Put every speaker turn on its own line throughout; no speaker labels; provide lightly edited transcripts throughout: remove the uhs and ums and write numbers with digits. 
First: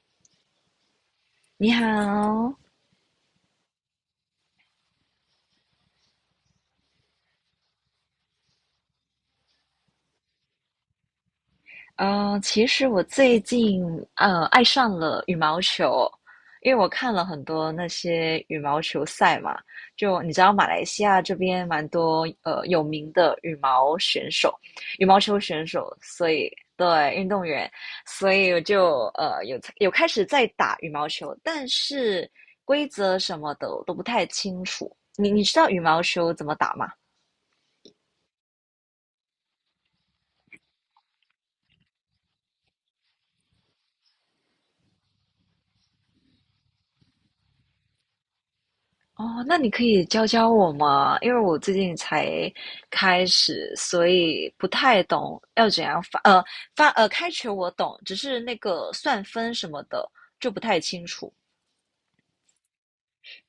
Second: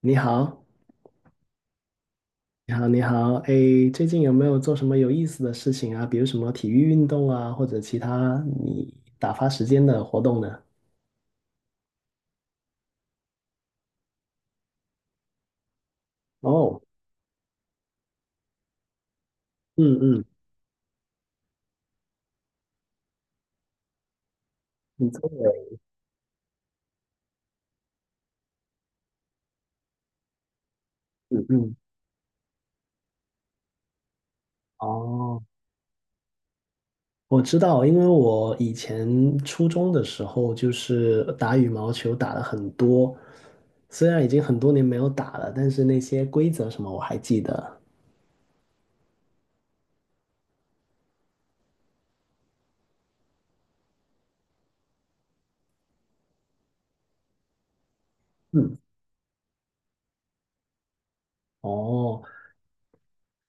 你好，
你好，
你好，你好，哎，最近有没有做什么有意思的事情啊？比如什么体育运动啊，或者其他你打发时间的活动呢？
其实我最近爱上了羽毛球，因
哦，
为我看了很多那些羽毛球赛嘛，
嗯
就
嗯，
你知道马来西亚这边蛮多有名的羽
你
毛
做
球选
的，
手，所以对运动员，所以我就有开始在打羽毛球，
嗯
但
嗯，
是规则什么的我都不太清楚。你
哦，
你知道羽毛球怎么打吗？
我知道，因为我以前初中的时候就是打羽毛球打了很多，虽然已经很多年没有打了，但是那些规则什么我还记得。
哦，那你可以教教我吗？因为我最近才开始，所以不太懂要怎样发，开球我懂，只是那
嗯，
个算分什么的就不太清楚。
哦，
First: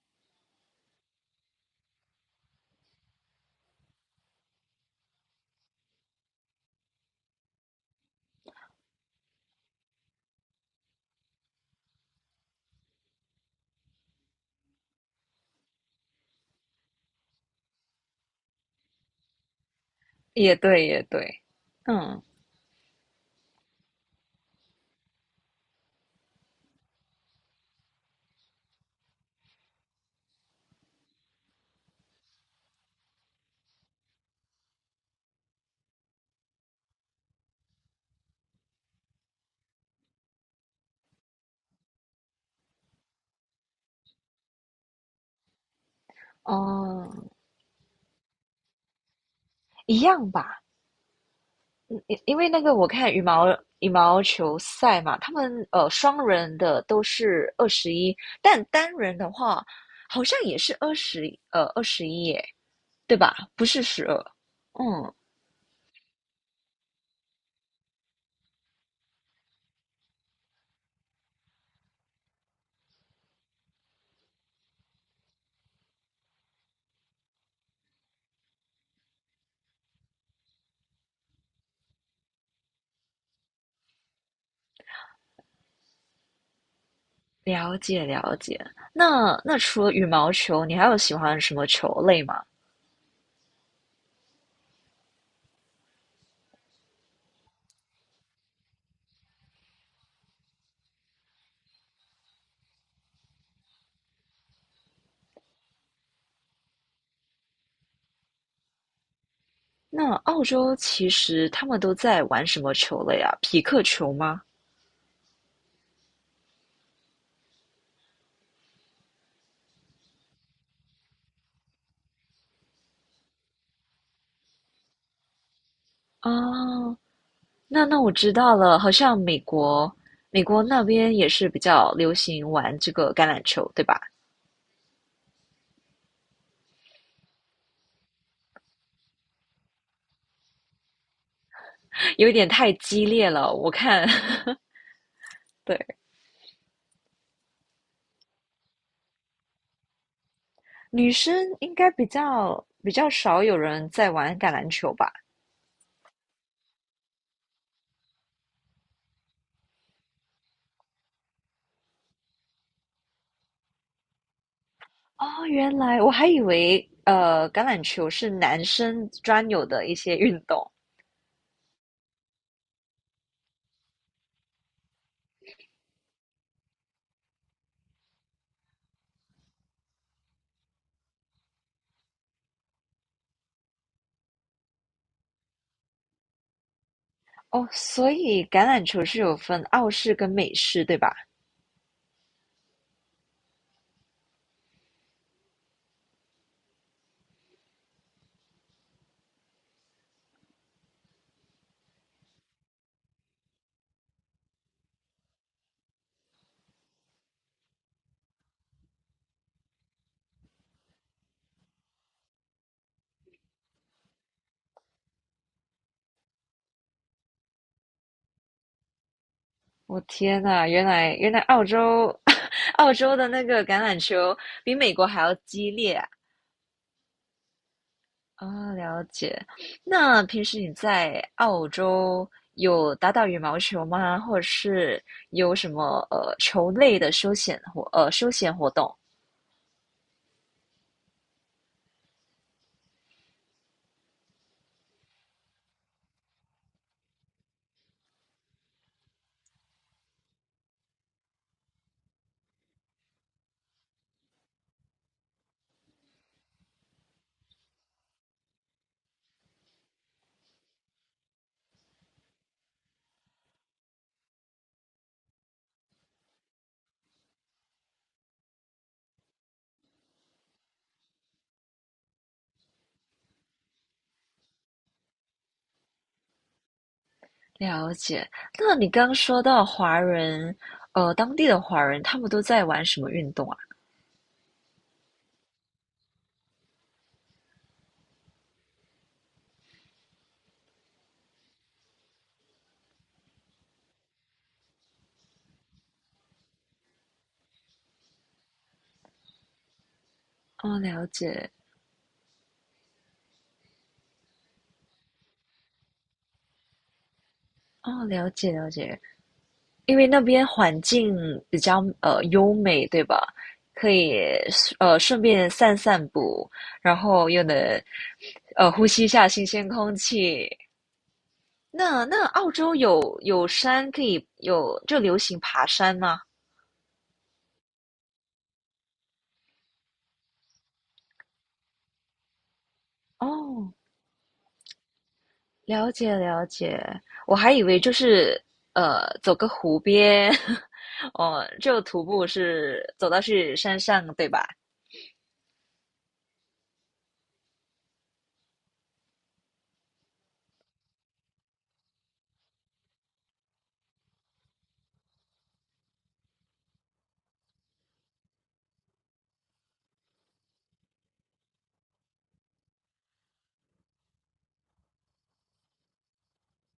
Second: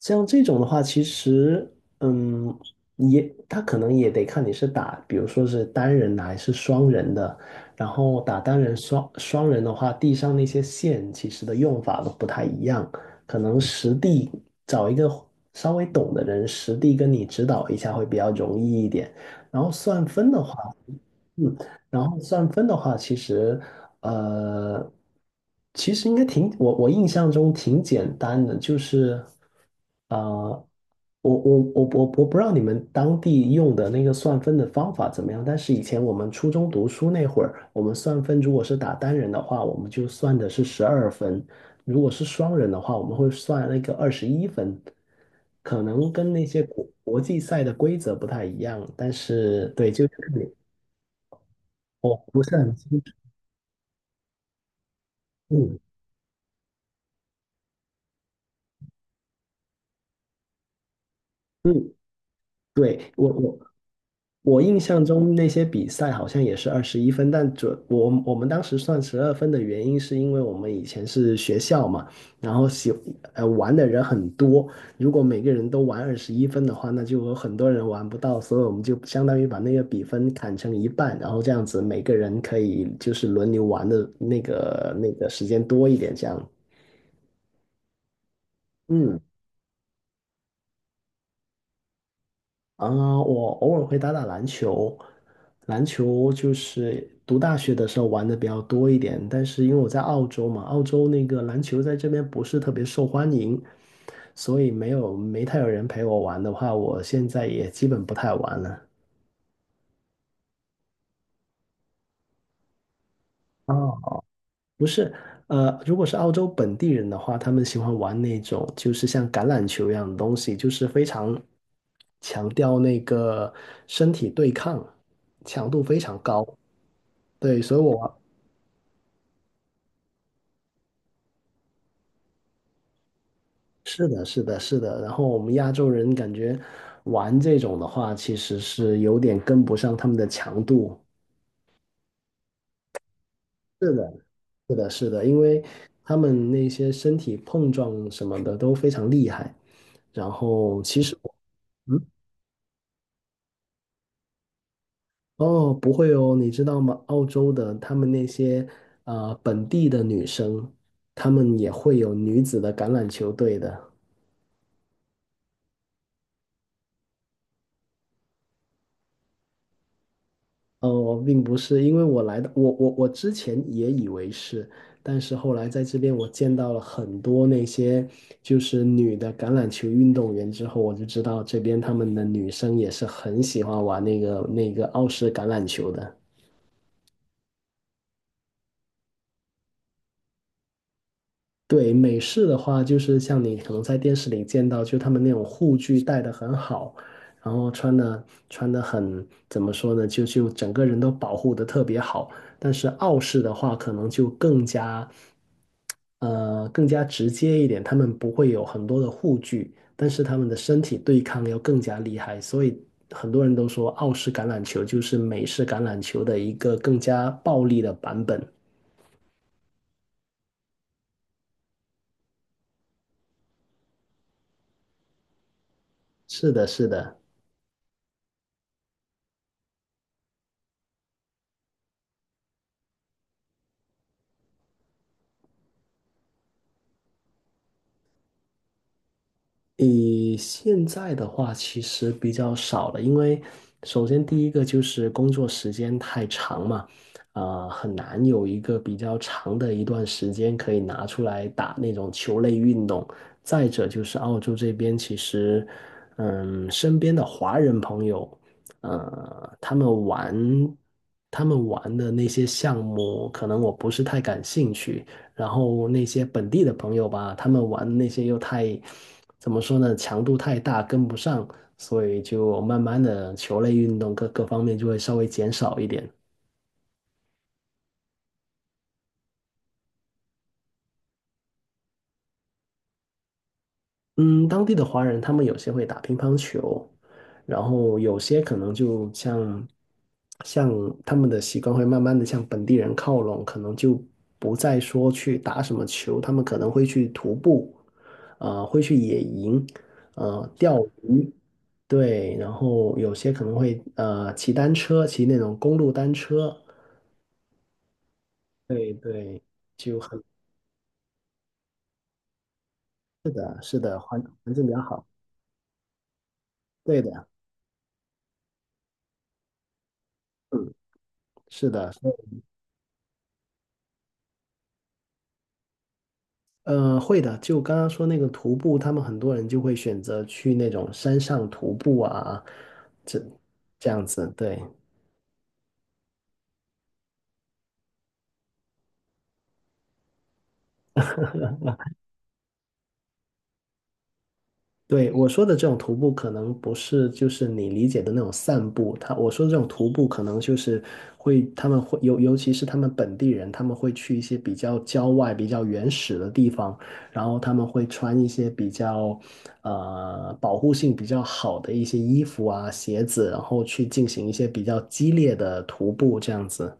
像这种的话，其实，嗯，也他可能也得看你是打，比如说是单人的还是双人的。然后打单人双人的话，地上那些线其实的用法都不太一样，可能实地找一个稍微懂的人实地跟你指导一下会比较容易一点。然后算分的
也
话，
对，也对，
嗯，然后
嗯，
算分的话，其实，呃，其实应该挺，我印象中挺简单的，就是，呃，我不知道你们当地用的那个算分的方法怎么样，但是以前我们初中读书那会儿，我们算分如果是打单人的话，我们就算的是十二分；如果是双人的话，我们会算那个二十一分。可能跟那些国
哦，
国际赛的规则不太一样，但是对，
一
就是
样
看
吧，
你。
嗯
我
因因
不
为
是
那
很
个我
清
看羽毛球赛嘛，他们
嗯
双人的都是二十一，但单人的话好像也是二十，二
嗯，
十一耶，
对，
对
我
吧？
我
不是12，
我印象
嗯。
中那些比赛好像也是二十一分，但我们当时算十二分的原因是因为我们以前是学校嘛，然后玩的人很多，如果每个人都玩二十一分的话，那就有很多人玩不到，所以我们就相当于把那个比分砍成一半，然后这样子每个人可以就是轮流玩的那个时间多一点，这样。
了解了解。
嗯
那除了羽毛球，你还有喜欢什么球类吗？
啊，我偶尔会打打篮球，篮球就是读大学的时候玩的比较多一点，但是因为我在澳洲嘛，澳洲那个篮球在这边不是特别受欢迎，所以没有没太有人陪我玩的话，我现在也基本不太玩了。
那澳洲其实他们都在玩什么球类啊？匹克球
哦，
吗？
不是，如果是澳洲本地人的话，他们喜欢玩那种就是像橄榄球一样的东西，就是非常强调那个身体对抗，强度非常高。
哦，
对，所以
那我
我
知道了，好像美国那边也是比较流行玩这个橄榄球，对吧？
是的，是的，是的。然后我们亚洲人感觉玩这种的话，其实是有点跟不上他们的强度。
有点太激烈了，我
是
看，
的，是的，是的，因为
对，
他们那些身体碰撞什么的都非常厉害。然后其
女
实我
生应该比
嗯，
较比较少有人在玩橄榄球吧？
哦，不会哦，你知道吗？澳洲的他们那些本地的女生，她们也会有女子的橄榄球队的。
哦，原来我还以为橄榄球是男生专有的一些运动
我并不是，因为我来的，我我我之前也以为是，但是后来在这边我见到了很多那些就是女的橄榄球运动员之后，我就知道这边他们的女生也是很喜欢玩那个澳式橄榄球的。
哦，所以橄榄球是有分澳式跟美式，对吧？
对，美式的话，就是像你可能在电视里见到，就他们那种护具戴的很好，然后穿的很，怎么说呢，就整个人都保护的特别好。但是澳式的话，可能就更加，更加直接一点，他们不会有很多的护具，但是他们的身体对抗要更加厉害，所以很多人都说澳式橄榄球就是美式橄榄球的一个更加暴力的版本。
我天呐，原来澳洲 澳洲的那个橄榄球比美国还要激烈啊！
是的，是的。
哦了解。那平时你在澳洲有打打羽毛球吗？或者是有什么球类的休闲活动？
以现在的话，其实比较少了，因为首先第一个就是工作时间太长嘛，啊、很难有一个比较长的一段时间可以拿出来打那种球类运动。再者就是澳洲这边，其实，嗯，身边的华人朋友，呃，他们玩他们玩的那些项目，可能我不是太感兴趣。然后那些本地的朋友吧，他们玩那些又太，怎么说呢，强度太大，跟不上，所以就慢慢的球类运动各方面就会稍微减少一点。
了解。那你刚刚说到华人，当地的华人他们都在玩什么运动啊？
嗯，当地的华人他们有些会打乒乓球，然后有些可能就像他们的习惯会慢慢的向本地人靠拢，可能就不再说去打什么球，他们可能会去徒步，会去野营，
哦，
钓
了
鱼，
解，
对，然后有些可能会骑单车，骑那种公路单车，
哦，了解，了
对
解。
对，
因
就
为那
很
边环境比较优美，对吧？
是的，是
可
的，
以
环境比较好，
顺便散散步，然
对的，
后又能呼吸一下新鲜空气。
嗯，是的。
那澳洲有山可以有就流行爬山吗？
会的。就刚刚说那个徒步，他们很多人就会选择去那种山上徒步啊，这
哦
这样子。对，
了解了解，我还以为就是走个湖边，哦，就徒步是走到去山上，对吧？
对，我说的这种徒步，可能不是就是你理解的那种散步。我说的这种徒步，可能就是他们会尤其是他们本地人，他们会去一些比较郊外、比较原始的地方，然后他们会穿一些比较保护性比较好的一些衣服啊、鞋子，然后去进行一些比较激烈的徒步，这样子。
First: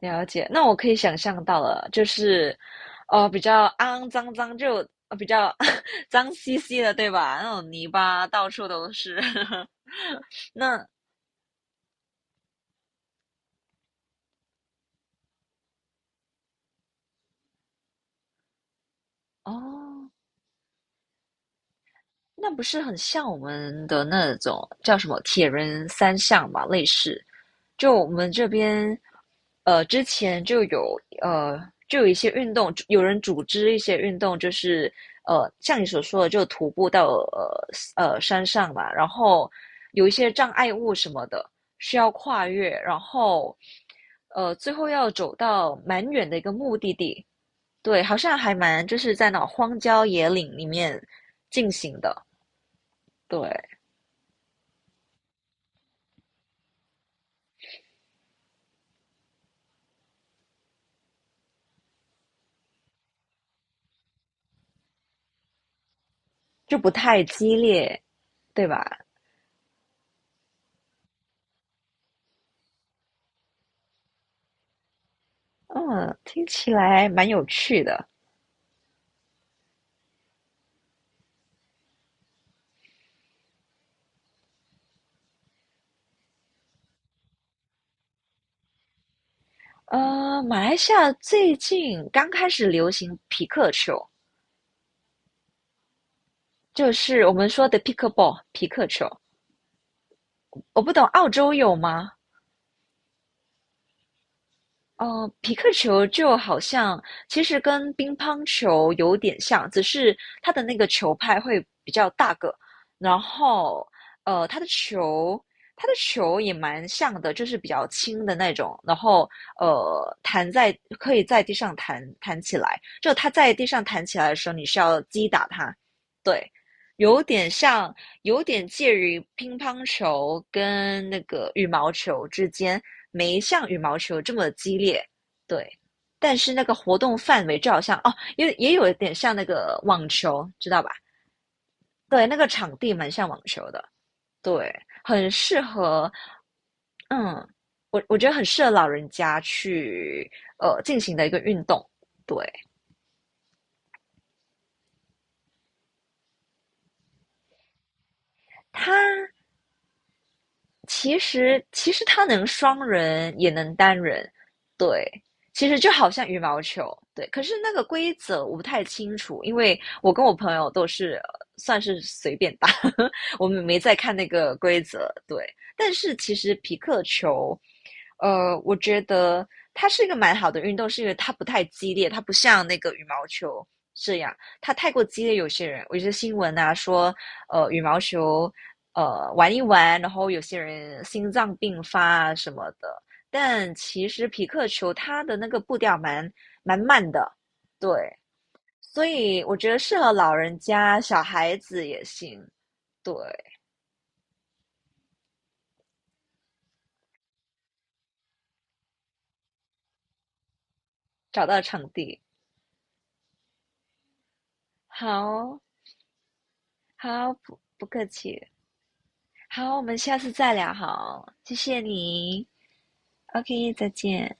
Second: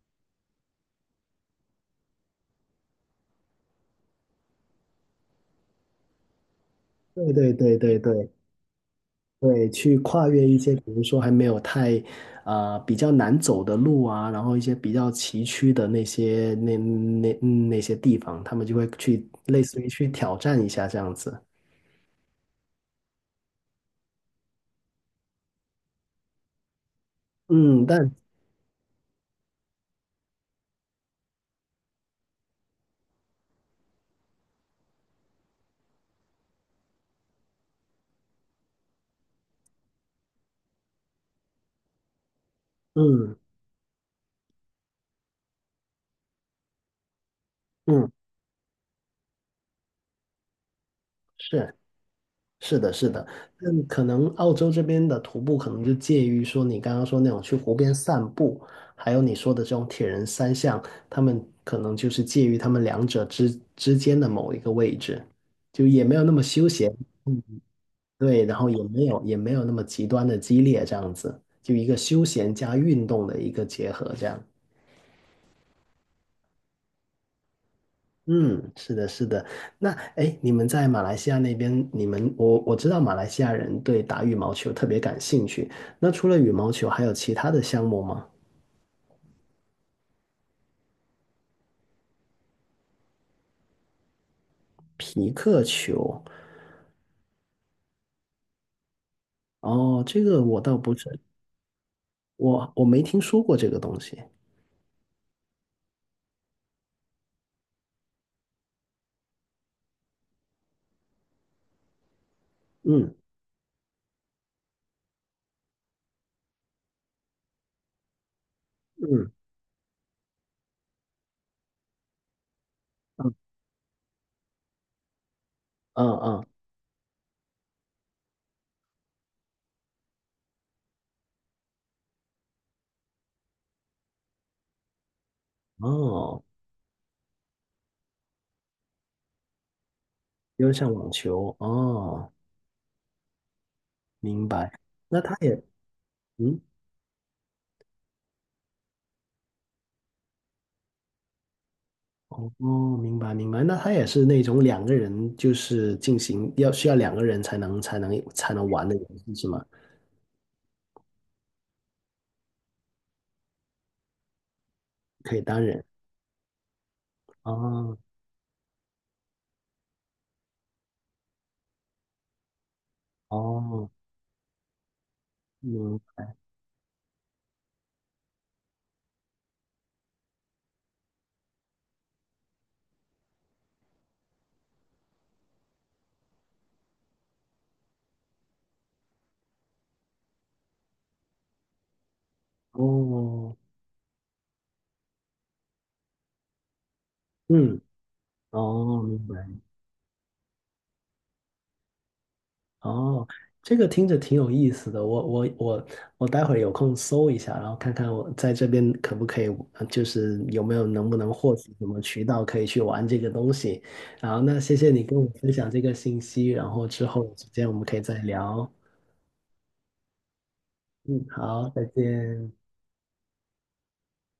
了解，那我可以想象到了，就是哦比较肮脏脏，就比较 脏兮兮的，对
对
吧？那
对
种
对
泥
对
巴
对。
到处都是。
对，去跨越一些，比
那
如说还没有太，比较难走的路啊，然后一些比较崎岖的那些那些地方，他们就会去类似于去
哦，
挑战一下这样子。
那不是很像我们的那种叫什么铁人三项嘛，类似。
嗯，
就我们这边，之前就有一些运动，有人组织一些运动，就是像你所说的，就徒步到山上嘛，然后有一些障碍物什么的需要跨越，然
嗯
后最后要走到蛮远的一个目的地。对，
嗯，
好像还蛮就是在那种荒郊野岭里面进
是
行的。
是的，是的，
对，
那可能澳洲这边的徒步可能就介于说你刚刚说那种去湖边散步，还有你说的这种铁人三项，他们可能就是介于他们两者之间的某一个位置，就也没有那么休
就不
闲。
太
嗯
激烈，
对，然
对
后也
吧？
没有也没有那么极端的激烈，这样子，就一个休闲加运动的一个结合，这样。
嗯，听起来蛮有趣的。
嗯，是的，是的。那哎，诶你们在马来西亚那边，你们我我知道马来西亚人对打羽毛球特别感兴趣。那除了羽毛球，还有其他的项目吗？
马来西亚最近刚开始流行皮克球，
皮克球，
就是我们说的 Picklball 皮克球。
哦，这个我倒
我不
不
懂
是，
澳洲有吗？
我没听说过这个东西。
哦，皮克球就好像其实跟乒乓球有点像，只是它的那个球拍会比较大个，
嗯
然后呃，它的球它的球也蛮像的，就是比较轻的那种，然后
嗯
呃，弹在可以在地上弹弹起来，就它
嗯
在地上弹起来的时候，你是要击打它，
嗯嗯，
对，有点像有点介于乒乓球跟那个羽毛球之间，没像羽毛球这么激烈，对。但
哦，
是那个活动范围就好像哦，也有一点像那个网球，
有
知
点
道吧？
像网球，
对，
哦，
那个场地蛮像网球的，
明
对，
白。那
很
它
适
也。
合，
嗯。
嗯，我觉得很适合老人家去进行的一个运动。对，
哦，明白明白，那它也是那种两个人就是进行要需要两个人才能玩的游
它
戏是吗？
其实它能双人也能单人，对，
可以单
其实
人
就好像羽毛球，对。可是那个
哦
规则我不太清楚，因为我跟我朋友都是算是随便打，我们没
哦，
在看那个规则，对。但
嗯，
是其实皮克球，我觉得它是一个蛮好的运动，是因为它不太激烈，它不像那个羽毛球这样，它太过激烈，有些人，我觉得新闻啊说，羽毛球玩一玩，然后有些人心脏病发啊什么的。
哦，
但其实匹克球它的那个步调蛮慢的，
嗯，
对，
哦，
所
明白，
以我觉得适合老人家、小孩子也行。对，
哦，这个听着挺有意思的，我待会儿有空搜一下，然后看看我在这边可不可以，就是有没有能不能
找
获
到
取什
场
么
地，
渠道可以去玩这个东西。然后那谢谢你跟我分
好，
享这个信息，然后之后
好
有时
不
间我们
不
可以
客
再
气，
聊。
好，我们下次再聊，
嗯，
好，谢
好，
谢
再
你
见。
，OK,再见。